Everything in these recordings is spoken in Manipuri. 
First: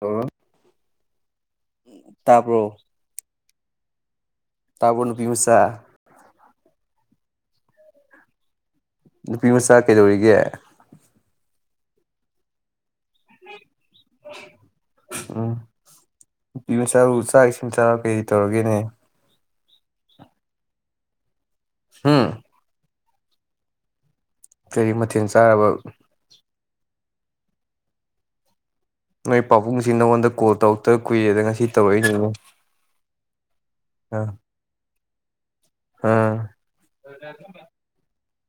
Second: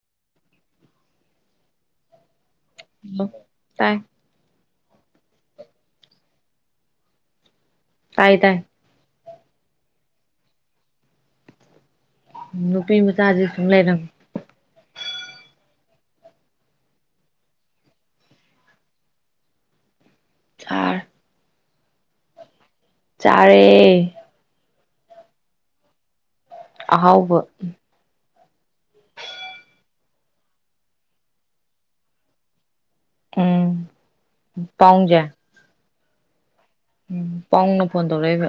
ꯑꯣ ꯇꯥꯕ꯭ꯔꯣ ꯍꯜꯂꯣ ꯇꯥꯏ ꯇꯥꯕ꯭ꯔꯣ ꯅꯨꯄꯤꯃꯆꯥ ꯇꯥꯏꯌꯦ ꯇꯥꯏꯌꯦ ꯅꯨꯄꯤ ꯃꯆꯥ ꯀꯩꯗꯧꯔꯤꯒꯦ [unintelligible] ꯅꯨꯄꯤ ꯃꯆꯥꯖꯦ ꯁꯨꯝ ꯂꯩꯔꯝ [inaudible] ꯆꯔꯦ ꯍꯝ ꯆꯔꯦ ꯀꯔꯤ ꯃꯊꯦꯜ ꯆꯥꯔꯕ ꯑꯍꯥꯎꯕ ꯅꯣꯏ ꯄꯥꯕꯨꯡꯁꯤ ꯅꯉꯣꯟꯗ ꯀꯣꯜ ꯇꯧꯔꯛꯇ ꯀꯨꯏꯔꯦꯗ ꯉꯁꯤ ꯇꯧꯔꯛꯏꯅꯦ ꯌꯦꯡꯉꯣ ꯎꯝ ꯄꯥꯎꯪꯖꯦ ꯑꯥ ꯎꯝ ꯄꯥꯎꯪꯅ ꯐꯣꯟ ꯇꯧꯔꯛꯏꯕ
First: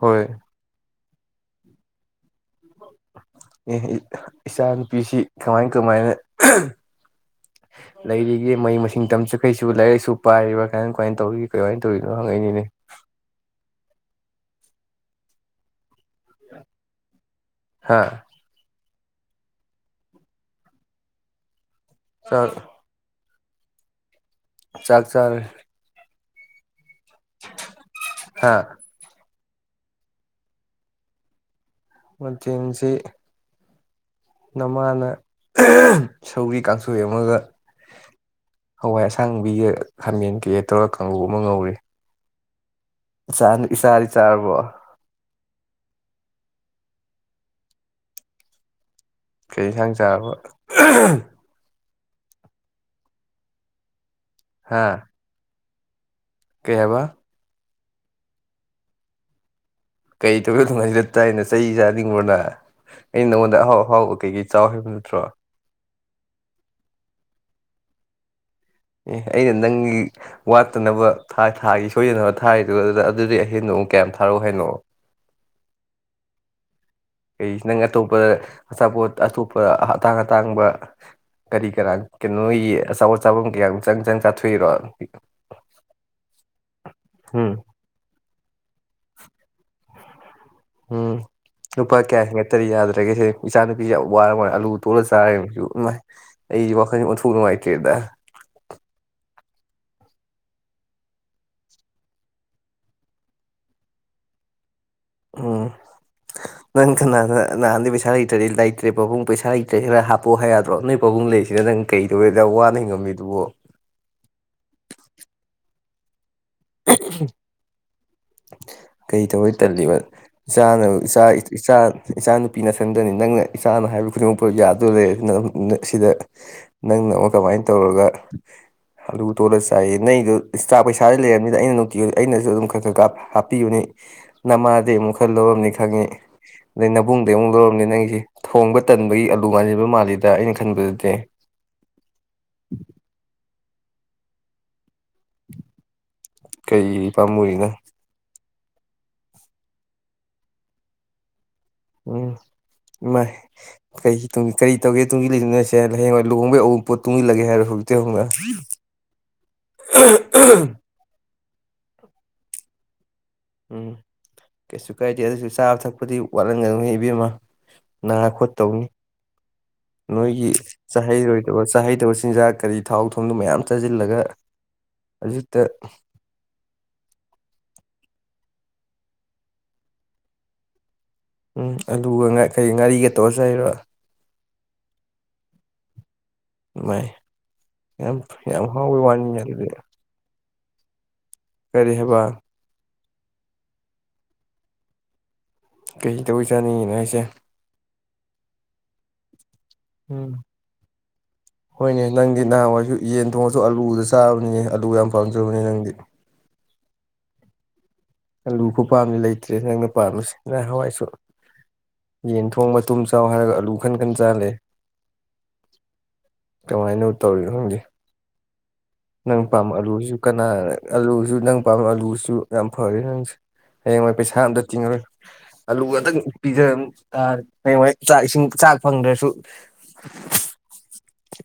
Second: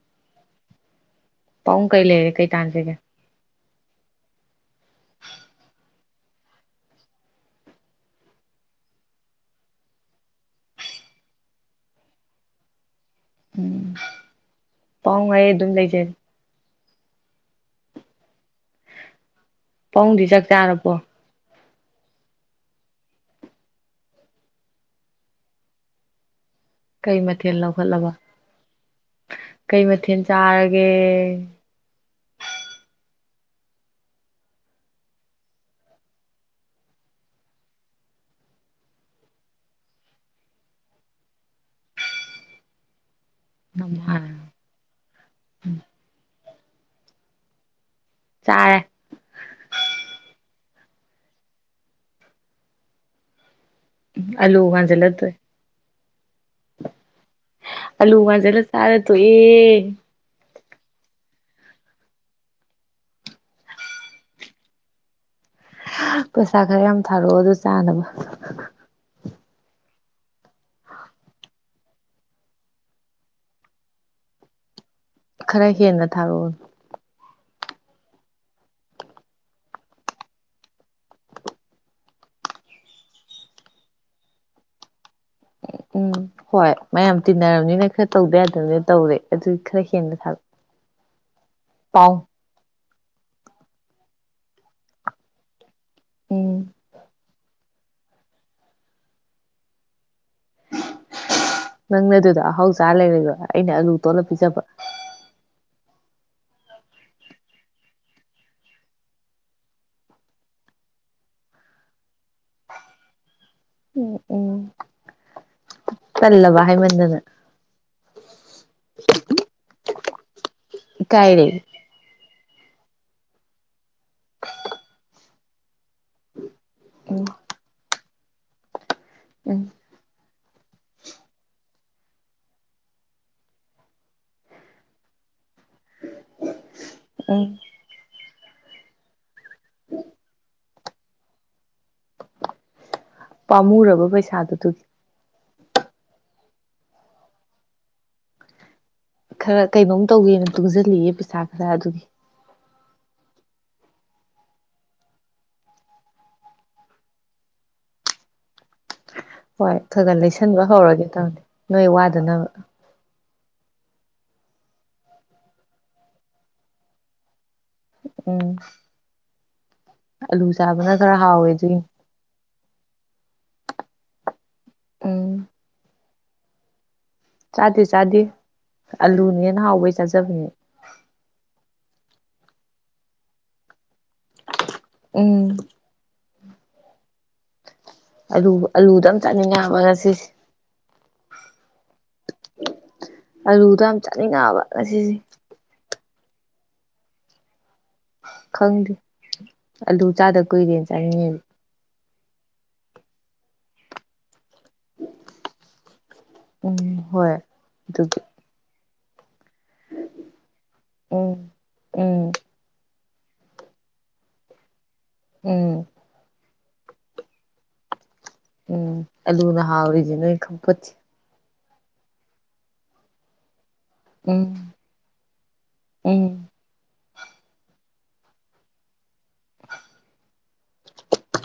ꯍꯣꯏ ꯄꯥꯎꯪ ꯀꯩ ꯂꯩꯔꯦ ꯀꯩ ꯇꯥꯟꯁꯤꯒꯦ ꯑꯦ ꯏꯆꯥ ꯅꯨꯨꯄꯤꯁꯤ ꯀꯃꯥꯏ ꯀꯃꯥꯏꯅ ꯂꯩꯔꯤꯒꯦ ꯃꯍꯩ ꯃꯁꯤꯡ ꯇꯝꯆꯠꯈ꯭ꯔꯤꯁꯨ ꯂꯥꯏꯔꯤꯛ ꯂꯥꯏꯁꯨ ꯄꯥꯏꯔꯤꯕ ꯀꯃꯥꯏ ꯀꯃꯥꯏꯅ ꯇꯧꯔꯤꯒꯦ ꯀꯃꯥꯏꯅ ꯇꯧꯔꯤꯅꯣ ꯍꯪꯉꯛꯏꯅꯤꯅꯦ ꯎꯝ ꯄꯥꯎꯪ ꯑꯩ ꯑꯗꯨꯝ ꯂꯩꯖꯔꯤ ꯍꯥꯥ ꯄꯥꯕꯨꯡꯗꯤ ꯆꯥꯛ ꯆꯥꯔꯕꯣ ꯆꯥꯛ ꯆꯥꯛ ꯆꯔꯦ ꯀꯩ ꯃꯊꯦꯜ ꯂꯧꯈꯠꯂꯕ ꯍꯥ ꯀꯩ ꯃꯊꯦꯜ ꯆꯥꯔꯒꯦ ꯃꯇꯦꯟꯁꯤ ꯅꯃꯥꯅ ꯁꯧꯒ꯭ꯔꯤ ꯀꯥꯡꯁꯣꯏ ꯑꯃꯒ ꯍꯋꯥꯏ ꯑꯁꯥꯡꯕꯤꯒ ꯈꯥꯃꯦꯟ ꯀꯩꯒ ꯇꯧꯔꯒ ꯀꯥꯡꯉꯧ ꯑꯃ ꯉꯧꯔꯦ ꯆꯅꯤ ꯏꯆꯥꯗꯤ ꯅꯃꯥ ꯆꯥꯔꯔꯕꯣ ꯆꯥꯔꯦ ꯀꯩ ꯌꯦꯟꯁꯥꯡ ꯆꯥꯔꯕ ꯑꯜꯂꯨ ꯍꯥ ꯍꯥꯟꯖꯤꯜꯂ ꯇꯣꯛꯑꯦ ꯀꯩ ꯍꯥꯏꯕ ꯑꯜꯂꯨ ꯉꯥꯟꯖꯤꯜꯂ ꯆꯥꯔ ꯇꯣꯛꯑꯦ [inaudible] [unintelligible] ꯇꯥꯏꯅ ꯆꯩ ꯆꯥꯅꯤꯡꯕ꯭ꯔꯣ ꯅꯩ ꯑꯩꯅ ꯅꯪꯉꯣꯟꯗ ꯑꯍꯥꯎ ꯑꯍꯥꯎꯕ ꯀꯩꯀꯩ ꯆꯥꯎ ꯍꯥꯏꯕ ꯅꯠꯇ꯭ꯔꯣ ꯄꯩꯁꯥ ꯈꯔ ꯌꯥꯝ ꯊꯥꯔꯛꯑꯣ ꯑꯗꯨ ꯆꯥꯅꯕ ꯑꯦ ꯑꯩꯅ ꯅꯪꯒꯤ ꯋꯥꯠꯇꯅꯕ ꯊꯥ -ꯊꯥꯒꯤ ꯁꯣꯏꯗꯅꯕ ꯊꯥꯔꯤꯗꯨ ꯑꯗꯨꯗ ꯑꯗꯨꯗꯤ ꯑꯍꯦꯟꯕ ꯑꯃꯨꯛ ꯀꯌꯥꯝ ꯊꯥꯔꯛꯑꯣ ꯍꯥꯏꯅꯣ ꯈꯔ ꯍꯦꯟꯅ ꯊꯥꯔꯛꯑꯣ ꯏꯁ ꯅꯪ ꯑꯇꯣꯞꯄꯗ ꯑꯆꯥꯄꯣꯠ ꯑꯇꯣꯞꯄ ꯑꯇꯥꯡ ꯑꯇꯥꯡꯕ ꯀꯔꯤ ꯀꯔꯥ ꯀꯩꯅꯣꯏꯒꯤ ꯑꯆꯥꯄꯣꯠ ꯆꯥꯐꯝ ꯀꯌꯥꯝ ꯆꯪ ꯆꯪ ꯆꯥꯊꯣꯛꯏꯔꯣ ꯎꯝ ꯍꯣꯏ ꯃꯌꯥꯝ ꯎꯝ ꯇꯤꯟꯅꯔꯕꯅꯤꯅ ꯈꯔ ꯇꯧꯗꯌꯥꯗꯦ ꯇꯧꯔꯦ ꯑꯗꯨ ꯈꯔ ꯍꯦꯟꯅ ꯊꯥꯔꯛꯑꯣ ꯎꯝ ꯂꯨꯄꯥ ꯀꯌꯥ ꯍꯦꯟꯒꯛꯇꯔꯗꯤ ꯌꯥꯗ꯭ꯔꯦ ꯁꯤꯅꯤ ꯏꯆꯥ ꯅꯨꯄꯤꯁꯦ ꯌꯥꯝ ꯋꯥꯔ ꯋꯥꯔ ꯑꯂꯨ ꯇꯣꯂꯒ ꯆꯥꯔꯦꯕꯁꯨ ꯎꯝ ꯑꯩ ꯋꯥꯈꯟ ꯑꯣꯟꯊꯣꯛ ꯄꯔ ꯅꯨꯛꯥꯏꯇꯔꯤꯗ ꯅꯪꯅ ꯑꯗꯨꯗ ꯑꯍꯥꯎ ꯆꯥ ꯂꯩꯔꯕ ꯑꯩꯅ ꯑꯂꯨ ꯇꯣꯠꯂ ꯄꯤꯖꯕ ꯎꯝ ꯅꯪ ꯀꯅꯥꯅ ꯅꯍꯥꯟꯗꯤ ꯄꯩꯁꯥ ꯂꯩꯇ꯭ꯔꯗꯤ ꯂꯩꯇ꯭ꯔꯦ ꯄꯥꯕꯨꯡ ꯄꯩꯁꯥ ꯂꯩꯇ꯭ꯔꯦ ꯈꯔ ꯍꯥꯞꯄꯣ ꯍꯥꯏ ꯌꯥꯗ꯭ꯔꯣ ꯅꯣꯏ ꯄꯥꯕꯨꯡ ꯂꯩꯔꯤꯁꯤꯅ ꯅꯪ ꯀꯩꯗꯧꯕꯩ ꯋꯥꯅ ꯍꯤꯡꯉꯝꯃꯤꯗꯨꯕ ꯎꯝ ꯎꯝ ꯇꯜꯂꯕ ꯍꯥꯏꯃꯟꯗꯅ ꯀꯩ ꯇꯧꯕꯩ ꯇꯜꯂꯤꯕ ꯏꯆꯥꯅ ꯏꯆꯥ ꯏꯀꯥꯏꯔꯦ ꯏꯆꯥ ꯏꯆꯥꯅ ꯄꯤꯅꯁꯟꯗꯅꯤ ꯅꯪꯅ ꯏꯆꯥꯅ ꯍꯥꯏꯕ ꯄꯈꯔꯤ ꯄꯔ ꯌꯥꯖꯗꯣꯔꯦꯅ [unintelligible] ꯅ ꯁꯤꯗ ꯅꯪꯅ ꯎꯝ ꯑꯃꯨꯛ ꯀꯃꯥꯏꯅ ꯇꯧꯔꯒ [inaudible] ꯑꯜꯂꯨ ꯇꯣꯠꯂꯥ ꯎꯝ ꯆꯥꯏꯌꯦ ꯅꯩꯗꯣ ꯏꯁꯇꯥ ꯄꯩꯁꯥ ꯂꯩꯔꯝꯅꯤꯅ ꯑꯩꯅ ꯅꯨꯡꯇꯤ ꯑꯩꯁꯨ ꯑꯗꯨꯝ ꯈꯔ ꯈꯔ ꯍꯥꯞ ꯍꯥꯞꯄꯤꯕꯅꯤ ꯅꯃꯥꯗꯩ ꯑꯃꯨꯛ ꯈꯔ ꯂꯧꯔꯝꯅꯤ ꯈꯪꯉꯤ ꯑꯗꯩ ꯅꯕꯨꯡꯗꯩ ꯎꯝ ꯑꯃꯨꯛ ꯂꯧꯔꯝꯅꯤ ꯅꯪꯒꯤꯁꯦ ꯊꯣꯡꯕ ꯇꯟꯕꯒꯤ ꯅꯨꯡꯉꯥꯏꯔꯤꯕ ꯃꯥꯜꯂꯤꯗ ꯑꯩꯅ ꯈꯟꯕꯗ [unintelligible] ꯄꯥꯝꯃꯨꯔꯕ ꯄꯩꯁꯥꯗꯨꯗꯨꯒꯤ ꯀꯩ ꯄꯥꯝꯃꯨꯏꯅ ꯈꯔ ꯀꯩꯅꯣꯝ ꯇꯧꯒꯦꯅ ꯇꯨꯡꯁꯤꯜꯂꯤꯌꯦ ꯄꯩꯁꯥ ꯑ ꯑꯗꯨꯒꯤ ꯃꯥ ꯀꯔꯤ ꯇꯪ ꯀꯔꯤ ꯇꯧꯒꯦ ꯇꯨꯡꯁꯤꯜꯂꯤꯁꯤꯂꯤꯅꯣ ꯍꯌꯦꯡ ꯂꯨꯍꯣꯡꯕꯩ ꯑꯎꯟꯄꯣꯠ ꯇꯨꯡꯁꯤꯜꯂꯒꯦ ꯍꯥꯏꯔꯣ ꯍꯧꯖꯤꯛꯇꯩ ꯍꯧꯅ ꯍꯣꯏ ꯈꯔꯥ ꯈꯔꯥ ꯂꯩꯁꯟꯕ ꯍꯧꯔꯒꯦ ꯇꯧꯅꯤ ꯅꯣꯏ ꯋꯥꯗꯅꯕ ꯎꯝ ꯀꯩꯁꯨ ꯀꯥꯏꯗꯦ ꯑꯗꯨꯏꯁꯨ ꯆꯥꯕ ꯊꯛꯄꯗꯤ ꯋꯥꯠꯍꯟꯒꯅꯨ ꯏꯕꯦꯝꯃꯥ ꯅꯥ ꯎꯝ ꯈꯣꯠꯇꯧꯅꯤ ꯑꯂꯨ ꯅꯣꯏꯒꯤ ꯆꯥꯕꯅ ꯈꯔ ꯍꯥꯎꯋꯦ ꯆꯥꯍꯩꯔꯣꯏꯗꯕ ꯑꯗꯨꯒꯤꯅꯤ ꯆꯥꯍꯩꯗꯕ ꯆꯤꯟꯖꯥꯛ ꯀꯔꯤ ꯊꯥꯎ ꯑꯂꯨ ꯃꯌꯥꯝ ꯆꯥꯁꯤꯜꯂꯒ ꯎꯝ ꯍꯧꯖꯤꯛꯇ ꯆꯥꯗꯦ ꯆꯥꯗꯦ ꯑꯂꯨꯅ ꯍꯦꯟꯅ ꯍꯥꯎꯕꯩ ꯆꯥꯖꯕꯅꯦ ꯎꯝ ꯑꯂꯨꯒ ꯀꯩ ꯉꯥꯔꯤꯒ ꯇꯧꯔ ꯆꯥꯏꯕ ꯎꯝ ꯃꯥꯏ ꯌꯥꯝ ꯑꯂꯨ ꯌꯥꯝ ꯍꯥꯎꯕꯩ ꯑꯂꯨꯗꯪ ꯋꯥꯅꯤꯅꯦ ꯆꯥꯅꯤꯡꯉꯦ ꯑꯗꯨꯗꯤ ꯍꯥꯏꯕ ꯉꯁꯤꯁꯦ ꯀꯔꯤ ꯍꯥꯏꯕ ꯑꯂꯨꯗꯣ ꯌꯥꯝ ꯆꯥꯅꯤꯡꯉꯛꯑꯕ ꯉꯁꯤꯁꯦ ꯀꯩ ꯇꯧꯕꯩ ꯆꯥꯅꯤꯡꯉꯤꯅꯣ ꯍꯥꯏꯁꯦ ꯈꯪꯗꯦ ꯑꯂꯨ ꯎꯝ ꯆꯥꯗ ꯀꯨꯏꯔꯦꯅ ꯆꯥꯅꯤꯡꯉꯤꯅꯦ ꯍꯣꯏꯅꯦ ꯅꯪꯗꯤ ꯅꯍꯥꯟꯋꯥꯏꯁꯨ ꯌꯦꯟ ꯊꯣꯡꯉꯁꯨ ꯑꯂꯨꯗ ꯆꯥꯕꯅꯤꯅꯦ ꯑꯂꯨ ꯌꯥꯝ ꯄꯥꯝꯖꯕꯅꯦ ꯅꯪꯗꯤ ꯎꯝ ꯍꯣꯏ ꯑꯗꯨ ꯑꯂꯨ ꯈꯨꯄꯥꯝꯗꯤ ꯂꯩꯇ꯭ꯔꯦ ꯅꯪꯅ ꯄꯥꯝꯃꯤꯁꯦ ꯉꯥꯏ ꯍꯋꯥꯏꯁꯨ ꯎꯝ ꯎꯝ ꯌꯦꯟ ꯊꯣꯡꯕ ꯇꯨꯝ ꯆꯥꯎ ꯍꯔꯒ ꯑꯂꯨ ꯈꯟ ꯈꯟ ꯆꯥꯂꯦ ꯎꯝ ꯀꯃꯥꯏꯅ ꯇꯧꯔꯤꯅꯣ ꯈꯪꯗꯦ ꯎꯝ ꯅꯪ ꯑꯂꯨꯅ ꯄꯥꯝ ꯑꯂꯨꯁꯨ ꯍꯥꯎꯔꯤꯁꯦ ꯅꯣꯏ ꯀꯅꯥ ꯈꯪꯄꯣꯠꯇꯦ ꯑꯂꯨꯁꯨ ꯅꯪ ꯄꯥ ꯑꯂꯨꯁꯨ ꯌꯥꯝ ꯐꯔꯦ ꯅꯪꯁꯤ ꯍꯌꯦꯡꯋꯥꯏ ꯄꯩꯁꯥ ꯎꯝ ꯑꯝꯇ ꯇꯤꯡꯉꯔꯣꯏ ꯑꯂꯨ ꯈꯇꯪ ꯎꯝ ꯄꯤꯖ ꯇꯥꯔꯦ ꯆꯥꯛ ꯏꯁꯤꯡ ꯆꯥꯛ ꯐꯪꯗ꯭ꯔꯁꯨ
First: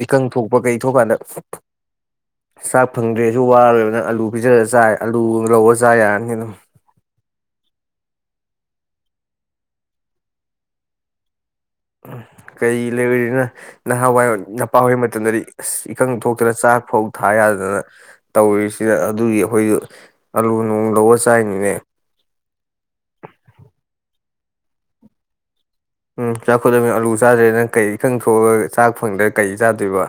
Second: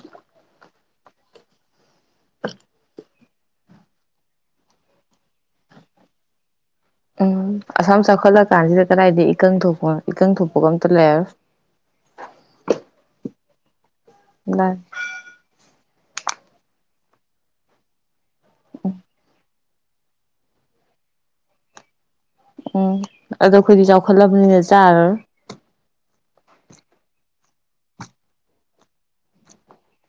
ꯏꯀꯪ ꯊꯣꯛꯄ ꯀꯩ [unintelligible] ꯆꯥꯛ ꯐꯪꯗ꯭ꯔꯦ ꯖꯨ ꯋꯥꯔꯣꯏꯅ ꯑꯂꯨ ꯄꯤꯖꯔꯒ ꯆꯥꯏ ꯑꯥꯂꯨ ꯂꯧꯔꯒ ꯆꯥ ꯌꯥꯔꯅꯤ [unintelligible] ꯎꯝ ꯑꯁꯥꯝ ꯆꯥꯎꯈꯠꯂ ꯀꯥꯟꯁꯤꯗ ꯀꯗꯥꯏꯗ ꯏꯀꯪ ꯊꯣꯛꯄꯅꯣ ꯏꯀꯪ ꯊꯣꯛꯄꯒ ꯑꯝꯇ ꯂꯩꯔꯔꯣꯏ ꯎ ꯀꯩ ꯂꯩꯔꯤꯅꯣ ꯅꯍꯥꯥꯟꯋꯥꯏ ꯅꯄꯥ ꯑꯣꯏ ꯃꯇꯝꯗꯗꯤ ꯑꯁ ꯏꯀꯪ ꯊꯣꯛꯇꯅ ꯆꯥꯛ ꯐꯧ ꯊꯥ ꯌꯥꯗꯅ ꯇꯧꯔꯤꯁꯤꯗ ꯑꯗꯨꯒꯤ ꯑꯩꯈꯣꯏꯁꯨ ꯑꯂꯨ ꯅꯨꯡ ꯂꯧꯑ ꯆꯥꯏꯅꯤꯅꯦ ꯎꯝ ꯑꯗꯣ ꯑꯩꯈꯣꯏꯗꯤ ꯆꯥꯎꯈꯠꯂꯕꯅꯤꯅ ꯆꯥꯔꯔꯣꯏ ꯎꯝ ꯆꯥꯎꯈꯠꯂꯃꯤꯅ ꯑꯂꯨ ꯆꯥꯗ꯭ꯔꯦ ꯅꯪ ꯀꯩ ꯏ ꯈꯪ ꯊꯣꯛꯑꯒ ꯆꯥꯛ ꯐꯪꯗ꯭ꯔꯥ ꯀꯔꯤ ꯆꯥꯗꯣꯏꯕ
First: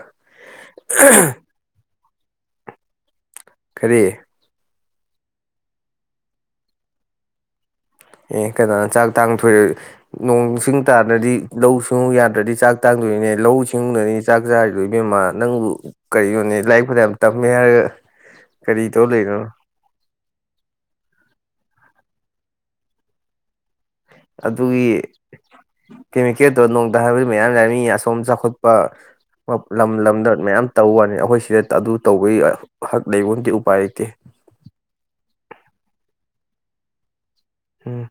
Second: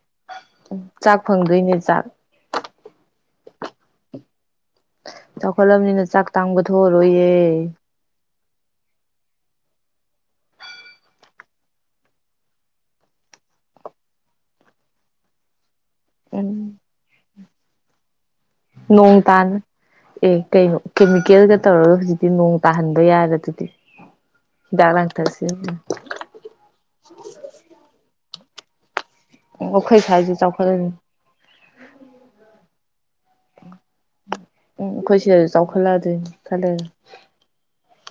ꯆꯥꯛ ꯐꯪꯗꯣꯏꯅꯦ ꯆꯥꯛ ꯀꯔꯤ ꯆꯥꯎꯈꯠꯂꯕꯅꯤꯅ ꯆꯥꯛ ꯇꯥꯡꯕ ꯊꯣꯛꯑꯔꯣꯏꯌꯦ ꯑꯦ ꯀꯩꯅꯣꯅ ꯆꯥꯛ ꯇꯥꯡꯊꯣꯏꯔꯦ ꯅꯣꯡꯁꯤꯡ ꯇꯥꯗ꯭ꯔꯗꯤ ꯂꯧꯎ ꯁꯤꯡꯎ ꯌꯥꯗ꯭ꯔꯗꯤ ꯆꯥꯛ ꯇꯥꯡꯗꯣꯏꯅꯦ ꯂꯧꯎ ꯁꯤꯡꯎꯅꯅꯤꯅꯦ ꯆꯥꯛ ꯆꯥꯔꯤꯗꯣꯏ ꯏ ꯃꯦꯝꯃ ꯅꯪꯕꯨ ꯎꯝ ꯀꯔꯤꯅꯣꯅꯦ ꯂꯥꯏꯔꯤꯛ ꯐꯅꯌꯥꯝ ꯇꯝꯃꯦ ꯍꯥꯏꯔꯒ ꯀꯔꯤ ꯇꯧ ꯅꯣꯡ ꯂꯩꯔꯤꯅꯣ ꯇꯥꯅ ꯑꯦ ꯀꯩꯅꯣ ꯀꯦꯃꯤꯀꯦꯜꯒ ꯇꯧꯔꯒ ꯍꯧꯖꯤꯛꯇꯤ ꯅꯣꯡ ꯇꯥꯍꯟꯕ ꯌꯥꯔ ꯗꯨꯗꯤ ꯑꯗꯨꯒꯤ ꯀꯦꯃꯤꯀꯦꯜꯗꯣ ꯅꯣꯡꯗ ꯍꯥꯏꯕꯗꯨ ꯃꯌꯥꯝ ꯂꯩꯔꯝꯃꯤ ꯑꯁꯣꯝ ꯆꯥꯎꯈꯠ ꯄ ꯎꯝ ꯂꯝ ꯑꯩꯈꯣꯏ ꯂꯝꯗ ꯁ꯭ꯋꯥꯏꯁꯨ ꯃꯌꯥꯝ ꯆꯥꯎꯈꯠꯂꯅꯤ ꯇꯧ ꯋꯥꯅꯤ ꯑꯩꯈꯣꯏ ꯁꯤꯗ ꯑꯗꯨ ꯇꯧꯕꯒꯤ ꯍꯛ ꯂꯩꯕꯣꯇꯦ ꯎꯄꯥꯏ ꯂꯩꯇꯦ ꯈꯗ ꯎꯝ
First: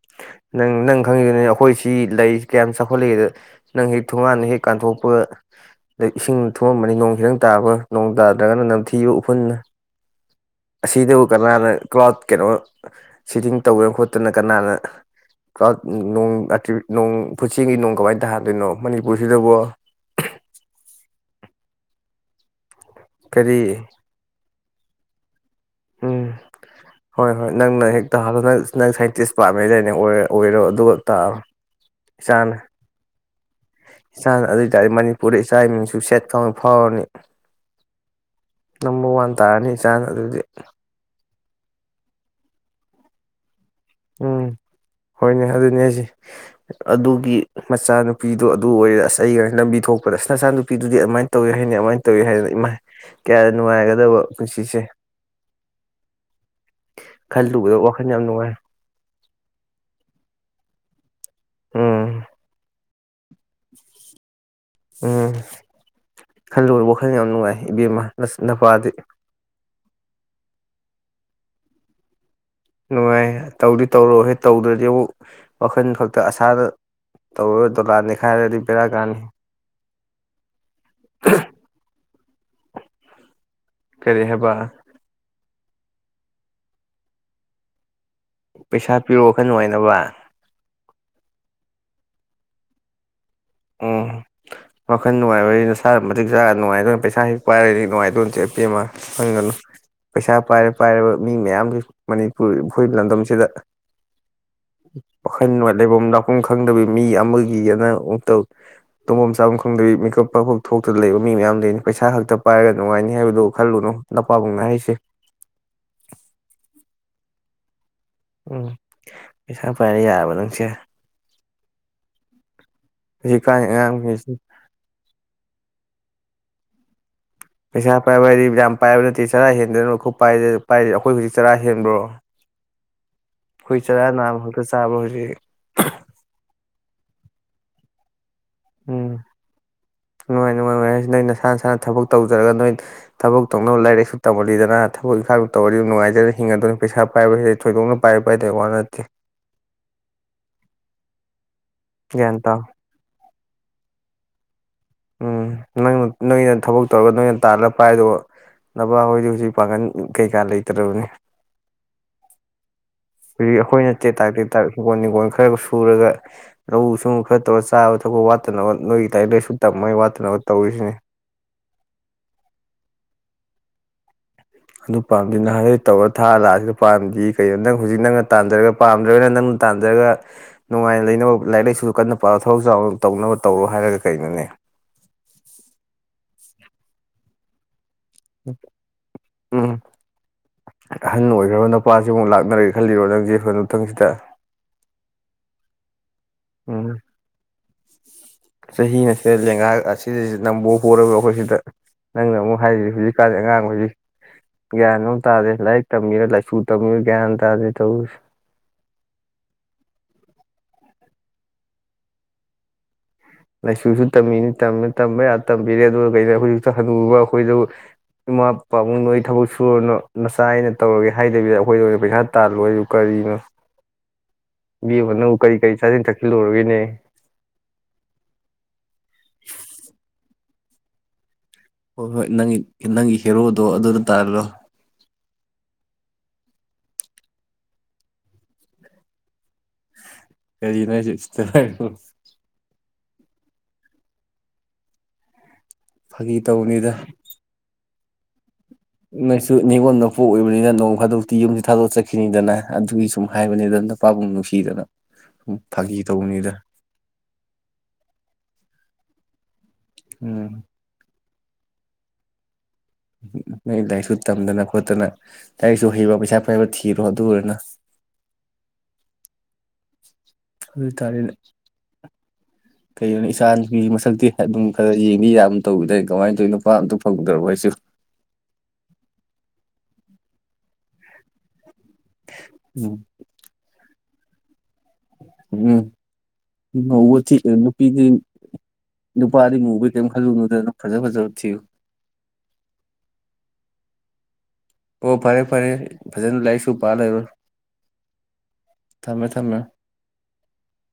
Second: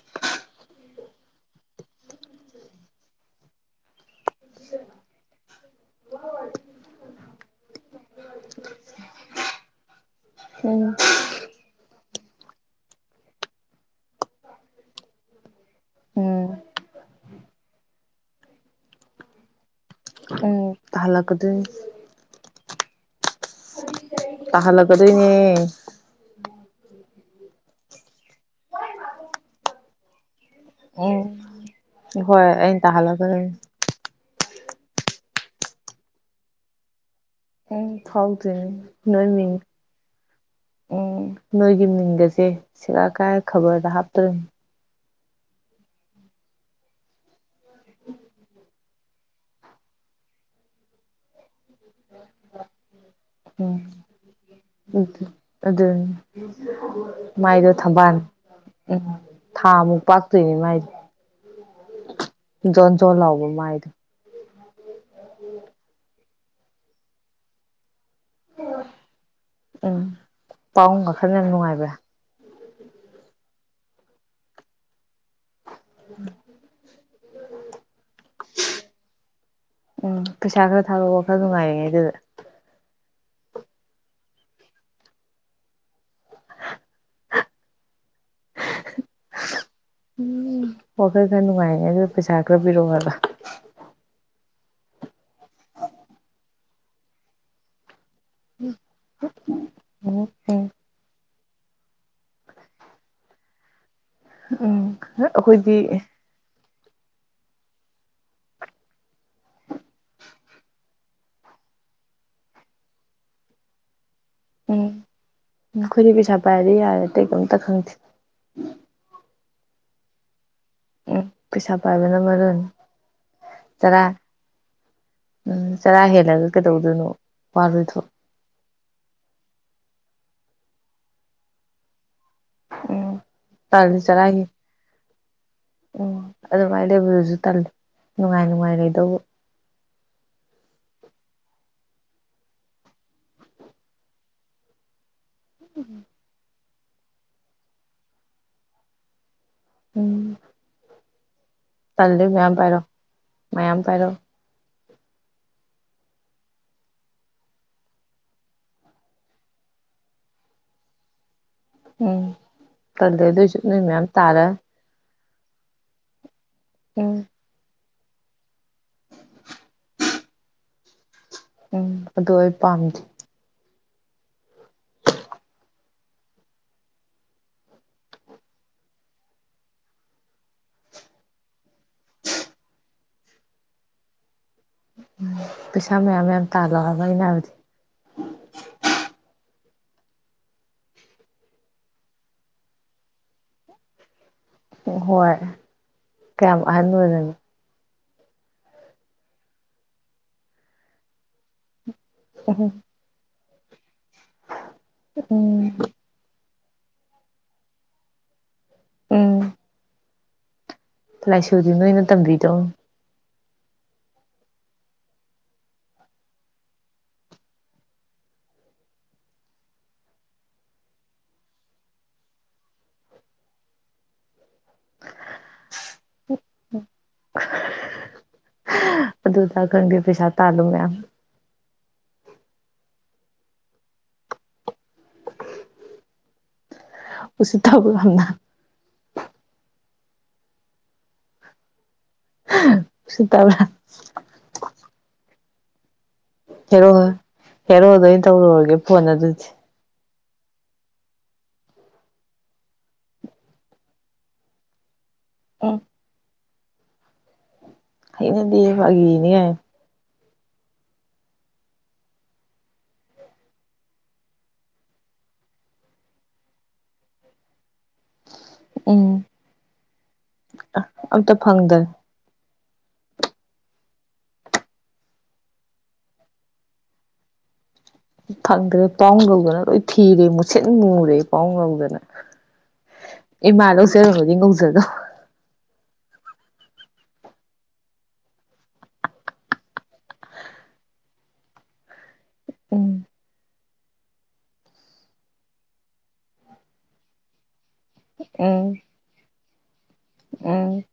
ꯅꯪ ꯅꯪ ꯈꯪꯉꯤꯗꯨꯅꯦ ꯑꯩꯈꯣꯏ ꯁꯤ ꯂꯩꯔꯤ ꯀꯌꯥꯝ ꯆꯥꯎꯈꯠꯂꯦꯗ ꯅꯪ ꯍꯦꯛ ꯊꯣꯡꯒꯥꯟꯅ ꯍꯦꯛ ꯀꯥꯟꯊꯣꯛꯄ ꯗꯩ ꯏꯁꯤꯡ ꯊꯨꯝꯃꯝꯃꯅꯤ ꯅꯣꯡ ꯈꯤꯇꯪ ꯇꯥꯕ ꯅꯣꯡ ꯇꯥꯗ꯭ꯔꯒꯅ ꯅꯝꯊꯤꯕ ꯎꯐꯨꯟꯅ ꯂꯩꯔꯒ ꯑꯁꯤꯗꯕꯨ ꯀꯅꯥꯅ ꯀ꯭ꯂꯥꯎꯊ ꯀꯩꯅꯣ ꯁꯤꯇꯤꯡ ꯇꯧꯗꯅ ꯈꯣꯠꯇꯅ ꯀꯅꯥꯅ ꯥꯀ꯭ꯂꯥꯎꯗ ꯎꯝ ꯅꯣꯡ ꯎꯝ ꯑꯇ꯭ꯕꯤ ꯅꯣꯡ ꯐꯨꯠꯆꯤꯒꯤ ꯅꯣꯡ ꯀꯧꯋꯦ ꯇꯥꯗꯨꯢꯅꯣ ꯃꯅꯤꯄꯨꯔꯁꯤꯗꯕꯣ ꯎꯝ ꯇꯥꯍꯜꯂꯛꯀꯗꯣꯢꯅꯤ ꯀꯔꯤ ꯇꯥꯍꯜꯂꯛꯀꯗꯣꯏꯅꯦ ꯎꯝ ꯍꯣꯏ ꯍꯣꯏ ꯅꯪꯅ ꯍꯦꯛ ꯇꯥꯍꯜꯂꯣ ꯅꯪ ꯁꯥꯏꯟꯇꯤꯁ ꯄꯥꯝꯃꯦꯗꯥꯢꯅꯦ ꯑꯣꯏꯔ ꯎꯝ ꯍꯣꯏ ꯏꯆꯥꯅ ꯑꯩꯅ ꯇꯥꯍꯜꯂꯛꯀꯗꯣꯢꯟꯅ ꯏꯆꯥꯅ ꯑꯗꯨ ꯑꯣꯏꯇꯥꯔꯗꯤ ꯃꯅꯤꯄꯨꯔꯗ ꯏꯆꯥꯒꯤ ꯃꯤꯡꯁꯨ ꯁꯦꯠ ꯊꯣꯛꯅ ꯐꯥꯎꯔꯅꯤ ꯎꯝ ꯐꯥꯎꯗꯣꯢꯅꯤ ꯅꯝꯕꯔ ꯋꯥꯟ ꯅꯣꯏꯃꯤꯡꯗꯨ ꯇꯥꯔꯅꯤ ꯏꯆꯥꯅ ꯑꯗꯨꯗꯤ ꯎꯝ ꯅꯣꯏꯒꯤ ꯃꯤꯡꯒꯁꯦ ꯁꯦꯒꯥꯛ ꯀꯥꯏꯔ ꯈꯕꯔꯗ ꯍꯥꯞꯇꯣꯔꯤꯝ ꯎꯝ ꯍꯣꯏꯅꯦ ꯑꯗꯨꯅꯦ ꯍꯥꯢꯁꯤ ꯑꯗꯨꯒꯤ ꯃꯆꯥꯅꯨꯄꯤꯗꯣ ꯗꯣ ꯑꯗꯨ ꯑꯣꯏꯔꯦ ꯑꯁ ꯑꯩꯒ ꯂꯝꯕꯤ ꯊꯣꯛꯄꯗ ꯑꯁ ꯅꯆꯥ ꯅꯨꯄꯤꯗꯨꯗꯤ ꯑꯃꯥꯏꯅ ꯇꯧꯑꯦ ꯃꯤꯅ ꯑꯗꯨꯃꯥꯏ ꯇꯧꯢ ꯍꯥꯏꯗꯅ ꯏꯃ ꯀꯌꯥꯗ ꯎꯝ ꯅꯨꯡꯉꯥꯏꯒꯗꯕ ꯄꯨꯟꯁꯤꯁꯦ ꯑꯗꯨꯅꯤ ꯃꯥꯏꯗꯣ ꯈꯜꯂꯨꯕꯗꯕ ꯋꯥꯈꯜ ꯊꯝꯕꯥꯜ ꯌꯥꯝ ꯅꯨꯡꯉꯥꯏ ꯎꯝ ꯊꯥ ꯃꯨꯛ ꯄꯥꯛꯇꯣꯏꯅꯤ ꯃꯥꯏꯗꯨ ꯑꯝ ꯖꯣꯟ ꯖꯣꯟ ꯂꯥꯎꯕ ꯃꯥꯏꯗꯨ ꯎꯝ ꯈꯜꯂꯨꯔ ꯋꯥꯈꯜ ꯌꯥꯝ ꯅꯨꯡꯉꯥꯏ ꯏꯕꯦꯝꯃꯥ ꯑꯁ ꯅꯄꯥꯗꯤ ꯄꯥꯎꯡ ꯋꯥꯈꯜ ꯌꯥꯝ ꯅꯨꯡꯉꯥꯏꯕ꯭ꯔꯥ ꯅꯨꯡꯉꯥꯏ ꯇꯧꯗꯤ ꯇꯧꯔꯣ ꯍꯦ ꯇꯧꯗ꯭ꯔꯗꯤ ꯑꯃꯨꯛ ꯋꯥꯈꯜ ꯈꯛꯇ ꯑꯁꯥꯗ ꯇꯧꯔ ꯗꯣꯂꯥꯅꯤꯛ ꯎꯝ ꯄꯩꯁꯥ ꯈꯔ ꯊꯥꯔꯛꯑꯣ ꯋꯥꯈꯜ ꯅꯨꯡꯉꯥꯏꯔꯤꯉꯩ ꯗꯨꯗ ꯀꯔꯤ ꯍꯥꯏꯕ ꯄꯩꯁꯥ ꯄꯤꯔꯛꯑꯣ ꯋꯥꯈꯜ ꯅꯨꯡꯉꯥꯏꯅꯕ ꯑꯗꯨ ꯄꯩꯁꯥ ꯈꯔ ꯄꯤꯔꯛꯎ ꯍꯥꯏꯕ ꯎꯝ ꯋꯥꯈꯜ ꯅꯨꯡꯉꯥꯏꯕ ꯍꯥꯢꯁꯤ ꯅꯁꯥ ꯃꯇꯤꯛ ꯆꯥꯔꯒ ꯅꯨꯡꯉꯥꯏꯗꯣꯏꯅꯤ ꯄꯩꯁꯥ ꯍꯦꯛ ꯄꯥꯔꯒ ꯅꯨꯡꯉꯥꯏ [unintelligible] ꯎꯝ ꯄꯩꯁꯥ ꯎꯝ ꯄꯥꯏꯔꯥ ꯄꯥꯏꯔꯥ ꯃꯤ ꯃꯌꯥꯝꯒꯤ ꯃꯅꯤꯄꯨꯔ ꯐꯨꯔꯠ ꯂꯝꯗꯝꯁꯤꯗ ꯎꯝ ꯋꯥꯈꯜ ꯑꯩꯈꯣꯏꯗꯤ ꯅꯨꯡꯉꯥꯏ ꯂꯩꯕꯝ ꯂꯥꯛꯄꯝ ꯈꯪ꯭ꯗꯕꯤ ꯃꯤ ꯑꯃꯒꯤ ꯑꯅꯥ ꯑꯃꯨꯛꯇꯧ ꯇꯧꯕꯝ ꯆꯥꯐꯝ ꯈꯪꯗꯕꯤ ꯃꯤꯀꯞ ꯄꯛ ꯊꯣꯛꯇ ꯊꯣꯛꯑꯒꯥ ꯂꯩꯕ ꯃꯤ ꯃꯌꯥꯝ ꯂꯩꯅꯤ ꯄꯩꯁꯥ ꯈꯛꯇ ꯄꯥꯏꯔꯒ ꯅꯨꯡꯉꯥꯏꯅꯤ ꯍꯥꯏꯕꯗꯣ ꯈꯜꯂꯨꯅꯨ ꯅꯄꯥꯕꯨꯡꯅ ꯎꯝ ꯍꯥꯏꯁꯦ ꯅꯈꯣꯢꯗꯤ ꯄꯩꯁꯥ ꯄꯥꯏꯔꯗꯤ ꯌꯥꯔꯦ ꯑꯇꯩ ꯀꯩꯝꯇ ꯈꯪꯗꯦ ꯎꯝ ꯄꯩꯁꯥ ꯄꯥꯏꯔ ꯌꯥꯔꯥꯕ ꯅꯪꯁꯦ ꯎꯝ ꯄꯩꯁꯥ ꯄꯥꯏꯕꯅ ꯃꯔꯨꯅꯤ ꯍꯧꯖꯤꯛꯀꯥꯟ ꯆꯔꯥ ꯑꯉꯥꯡꯁꯤꯡ ꯎꯝ ꯆꯔꯥ ꯍꯦꯜꯂꯒ ꯀꯩꯗꯧꯗꯣꯏꯅꯣ ꯋꯥꯔꯣꯏꯗ꯭ꯔꯣ ꯄꯩꯁꯥ ꯄꯥꯏꯕ ꯍꯥꯢꯗꯤ ꯌꯥꯝ ꯄꯥꯏꯕ ꯅꯠꯇꯦ ꯆꯔꯥ ꯍꯦꯟꯗꯅꯥꯕ ꯈꯨꯞ ꯄꯥꯢꯔꯦ ꯄꯥꯢꯔꯦ ꯑꯩꯈꯣꯏ ꯍꯧꯖꯤꯛ ꯆꯔꯥ ꯍꯦꯟꯕ꯭ꯔꯣ ꯎꯝ ꯑꯩꯈꯣꯏ ꯇꯜꯂꯤ ꯆꯔꯥ ꯅꯥꯝꯃꯥ ꯆꯔꯥꯒꯤ ꯃꯛꯇꯥ ꯆꯥꯕ꯭ꯔꯣ ꯍꯧꯖꯤꯛ ꯃꯥꯏ ꯂꯩꯕꯗꯨꯁꯨ ꯇꯜꯂꯦ ꯅꯨꯡꯉꯥꯏ ꯅꯨꯡꯉꯥꯏ ꯎꯝ ꯂꯩꯗꯧꯕꯥ ꯅꯨꯡꯉꯥꯏ ꯅꯨꯡꯉꯥꯏꯅ ꯍꯥꯏꯁꯤ ꯅꯣꯏ ꯅꯁꯥ ꯅꯁꯥꯅ ꯊꯕꯛ ꯇꯧꯖꯔꯒ ꯅꯣꯏ ꯊꯕꯛ ꯇꯧꯅꯕ ꯂꯥꯏꯔꯤꯛꯁꯨ ꯇꯧꯍꯜꯂꯤꯗꯅ ꯑꯩꯈꯣꯢ ꯢꯒꯤꯕꯨ ꯇꯧꯔꯗꯤ ꯑꯗꯨꯝ ꯅꯨꯡꯉꯥꯏꯖꯔꯦ ꯍꯤꯡꯉꯥꯗꯧꯅꯦ ꯄꯩꯁꯥ ꯄꯥꯏꯕꯁꯤꯗꯤ ꯊꯣꯏꯗꯣꯛꯅ ꯄꯥꯏꯕ ꯄꯥꯏꯗꯕꯩ ꯋꯥ ꯅꯠꯇꯦ ꯎꯝ ꯇꯜꯂꯤ ꯒ꯭ꯌꯥꯟ ꯃꯌꯥꯝ ꯇꯥꯎ ꯄꯥꯏꯔꯣ ꯃꯌꯥꯝ ꯄꯥꯏꯔꯣ ꯎꯝ ꯅꯪ ꯅꯣꯏꯅ ꯊꯕꯛ ꯇꯧꯔꯒ ꯅꯣꯏꯅ ꯇꯥꯜꯂꯥꯒ ꯄꯥꯏꯗꯧꯕ ꯅꯄꯥ ꯍꯣꯢꯗꯤ ꯍꯧꯖꯤꯛ ꯄꯥꯡꯒꯜ ꯀꯩꯀꯥ ꯂꯩꯇ꯭ꯔꯕꯅꯤ [unintelligible] ꯎꯝ ꯇꯜꯂꯦ ꯑꯗꯨꯏꯁꯨ ꯐꯨꯔꯒ [unintelligible] ꯅꯣꯏ ꯃꯌꯥꯝ ꯇꯥꯔ ꯃꯥꯌꯦꯛ ꯎꯝ ꯁꯦꯡꯗ꯭ꯔꯦ ꯆꯥꯕꯥ ꯊꯛꯄꯥ ꯋꯥꯠꯇꯅꯕ ꯅꯣꯢꯒꯤ ꯂꯥꯢꯔꯤꯛ ꯂꯥꯢꯁꯨ ꯇꯥꯝꯕꯩ ꯋꯥꯠꯇꯅꯕꯥ ꯇꯧꯔꯤꯁꯤꯅꯤ ꯎꯝ ꯑꯗꯨ ꯑꯩ ꯄꯥꯝꯗꯦ ꯑꯗꯨ ꯄꯥꯝꯗꯦ ꯅꯍꯥꯟꯒꯩ ꯇꯧꯔꯒ ꯊꯥꯛꯑꯥ ꯂꯥꯛꯑꯁꯤꯗ ꯄꯥꯝꯗꯦ ꯀꯩꯅꯣ ꯅꯪ ꯍꯧꯖꯤꯛ ꯅꯪꯅ ꯇꯥꯟꯖꯔꯒ ꯄꯥꯝꯗ꯭ꯔꯒꯅ ꯅꯪꯅ ꯇꯥꯟꯖꯔꯒ ꯅꯨꯡꯉꯥꯏꯅ ꯂꯩꯅꯕ ꯂꯥꯏꯔꯤꯛ ꯂꯥꯏꯁꯨ ꯀꯟꯅ ꯄꯥꯔꯣ ꯊꯕꯛ ꯆꯥꯎꯅ ꯇꯧꯅꯕ ꯇꯧꯔꯣ ꯍꯥꯏꯔꯒꯥ ꯀꯩꯅꯣꯅꯦ ꯄꯩꯁꯥ ꯃꯌꯥꯝ ꯃꯌꯥꯝ ꯇꯥꯜꯂꯣ ꯍꯥꯢꯕ ꯑꯩꯅ ꯍꯥꯏꯕꯗꯤ ꯎꯝ ꯑꯍꯟ ꯑꯣꯏꯔꯕ ꯅꯥꯄꯥꯁꯤꯃꯨꯛ ꯂꯥꯛꯅꯔꯥꯒꯦ ꯈꯜꯂꯤꯔꯣ ꯅꯪꯁꯦ ꯍꯥꯅꯨꯊꯪꯁꯤꯗ ꯍꯣꯏ ꯀꯌꯥꯝ ꯑꯥꯍꯟ ꯑꯣꯏꯔꯒꯦ ꯆꯍꯤ ꯑꯁꯤꯗ ꯂꯦꯡꯒꯥ ꯑꯁꯤꯗ ꯅꯥꯝꯕꯣ ꯄꯣꯔꯕꯥ ꯑꯩꯈꯣꯏ ꯁꯤꯗ ꯅꯪꯅ ꯑꯃꯨꯛ ꯎꯝ ꯍꯥꯏꯔꯤ ꯍꯧꯖꯤꯛ ꯀꯥꯟꯗꯤ ꯑꯉꯥꯡ ꯑꯣꯏ ꯌꯦ ꯌꯥꯟꯅꯣ ꯇꯥꯗꯔꯦ ꯎꯝ ꯂꯥꯏꯔꯤꯛ ꯇꯝꯃꯤꯔ ꯂꯥꯏꯁꯨ ꯇ ꯀ꯭ꯌꯥꯟ ꯊꯥꯗꯦ ꯇꯧꯔꯤꯁꯦ ꯎꯝ ꯂꯥꯏꯁꯨꯗꯤ ꯅꯣꯏꯅ ꯇꯝꯕꯤꯗꯧꯅꯤ ꯂꯥꯏꯁꯨ ꯇꯝꯃꯤꯅꯤꯝ ꯇꯝꯕ ꯌꯥ ꯇꯝꯕꯤꯔꯦ ꯑꯗꯨꯒ ꯀꯩꯅꯣ ꯍꯧꯖꯤꯛꯇ ꯍꯜꯅꯨꯕ ꯑꯩꯈꯣꯏꯗ ꯏꯃꯥꯄꯥꯕꯨꯡꯛ ꯅꯣꯏ ꯊꯕꯛ ꯁꯨꯔꯅꯨ ꯅꯆꯥ ꯑꯩꯅ ꯇꯧꯔꯒꯦ ꯍꯥꯏꯗꯕꯤꯗ ꯑꯩꯈꯣꯏꯗ ꯑꯣꯏꯅ ꯄꯩꯁꯥ ꯇꯥꯜꯂꯣꯁꯤꯕꯨ ꯀꯔꯤꯅꯣ ꯕꯤꯕꯅꯨ ꯀꯔꯤ ꯀꯔꯤ ꯆꯥꯁꯤꯟ ꯊꯛꯆꯤꯜꯂꯨꯔꯒꯦꯅꯦ ꯑꯗꯨ ꯑꯗꯥꯛ ꯈꯪꯗꯦ ꯄꯩꯁꯥ ꯇꯥꯜꯂꯨ ꯃꯌꯥꯝ ꯍꯣꯏ ꯍꯣꯏ ꯅꯪꯒꯤ ꯅꯪꯒꯤ ꯍꯦꯔꯣꯗꯣ ꯑꯗꯨꯗ ꯇꯥꯍꯜꯂꯣ ꯎꯁꯤꯠꯇꯕꯣ ꯌꯥꯝꯅ ꯀꯔꯤꯅꯣ ꯍꯥꯏꯖꯦ ꯍꯧꯖꯤꯛꯇ ꯍꯥꯏꯔꯛ ꯎꯁꯤꯠꯇꯕ꯭ꯔ ꯐꯥꯒꯤ ꯍꯦꯔꯣ ꯇꯧꯕꯅꯤꯗ ꯍꯦꯔꯣ ꯑꯣꯏꯗ ꯇꯧꯔꯨꯔꯒꯦ ꯐꯣꯟ ꯑꯗꯨꯗꯤ ꯅꯁꯨ ꯅꯤꯒꯣꯟ ꯅꯣ ꯃꯄꯣꯛ ꯑꯣꯏꯕꯅꯤꯅ ꯅꯣꯡ ꯐꯥꯗꯣꯛꯇꯤ ꯌꯨꯝꯁꯤ ꯊꯥꯗꯣꯛ ꯆꯠꯈꯤꯅꯤꯗꯅ ꯑꯗꯨꯒꯤ ꯁꯨꯝ ꯍꯥꯏꯕꯅꯤ ꯑꯗꯨꯝ ꯅꯨꯄꯥꯕꯨꯡ ꯅꯨꯡꯁꯤꯗꯅ ꯎꯝ ꯐꯥꯒꯤ ꯇꯧꯕꯅꯤꯗ ꯍꯩꯅꯦꯗꯤ ꯐꯒꯤꯅꯤ ꯀꯥꯏꯅ ꯎꯝ ꯅꯣꯏ ꯂꯥꯏꯔꯤꯛꯁꯨ ꯇꯝꯗꯅ ꯈꯣꯠꯇꯅ ꯂꯥꯏꯔꯤꯛꯁꯨ ꯍꯩꯕ ꯄꯩꯁꯥ ꯄꯥꯏꯕ ꯊꯤꯔꯣ ꯑꯗꯨ ꯑꯣꯏꯅ ꯎ ꯑꯝꯇ ꯐꯪꯗ꯭ꯔꯦ ꯀꯩꯒꯤꯅꯣ ꯏꯆꯥꯒꯤ ꯃꯁꯛꯇꯤ ꯑꯗꯨꯝ ꯈꯔ ꯌꯦꯡꯕꯤ ꯌꯥꯕ ꯇꯧꯕꯤꯗ ꯀꯃꯥꯏꯅ ꯇꯧꯋꯤ ꯅꯨꯄꯥ ꯑꯝꯇ ꯐꯪꯗ꯭ꯔꯕ ꯍꯥꯏꯁꯤꯕꯨ ꯐꯪꯗ꯭ꯔꯦ ꯄꯥꯎ ꯂꯧꯗꯅ ꯂꯣꯏ ꯊꯤꯔꯦ ꯃꯨꯁꯤꯠ ꯃꯨꯔꯦ ꯄꯥꯎ ꯂꯧꯗꯅ ꯎꯝ [unintelligible] ꯎꯝ ꯉꯧꯕ ꯊꯤ ꯅꯨꯄꯤꯗꯤ ꯅꯨꯄꯥꯗꯤ ꯃꯨꯕ ꯀꯩꯝ ꯈꯜꯂꯨꯅꯨꯗꯅ ꯐꯖ ꯐꯖꯕ ꯊꯤꯌꯨ ꯎꯝ ꯑꯣ ꯐꯔꯦ ꯐꯔꯦ ꯐꯖꯅ ꯂꯩꯥꯏꯁꯨ ꯄꯥ ꯂꯩꯔꯣ ꯎꯝ ꯊꯝꯃꯦ ꯊꯝꯃꯦ ꯎꯝ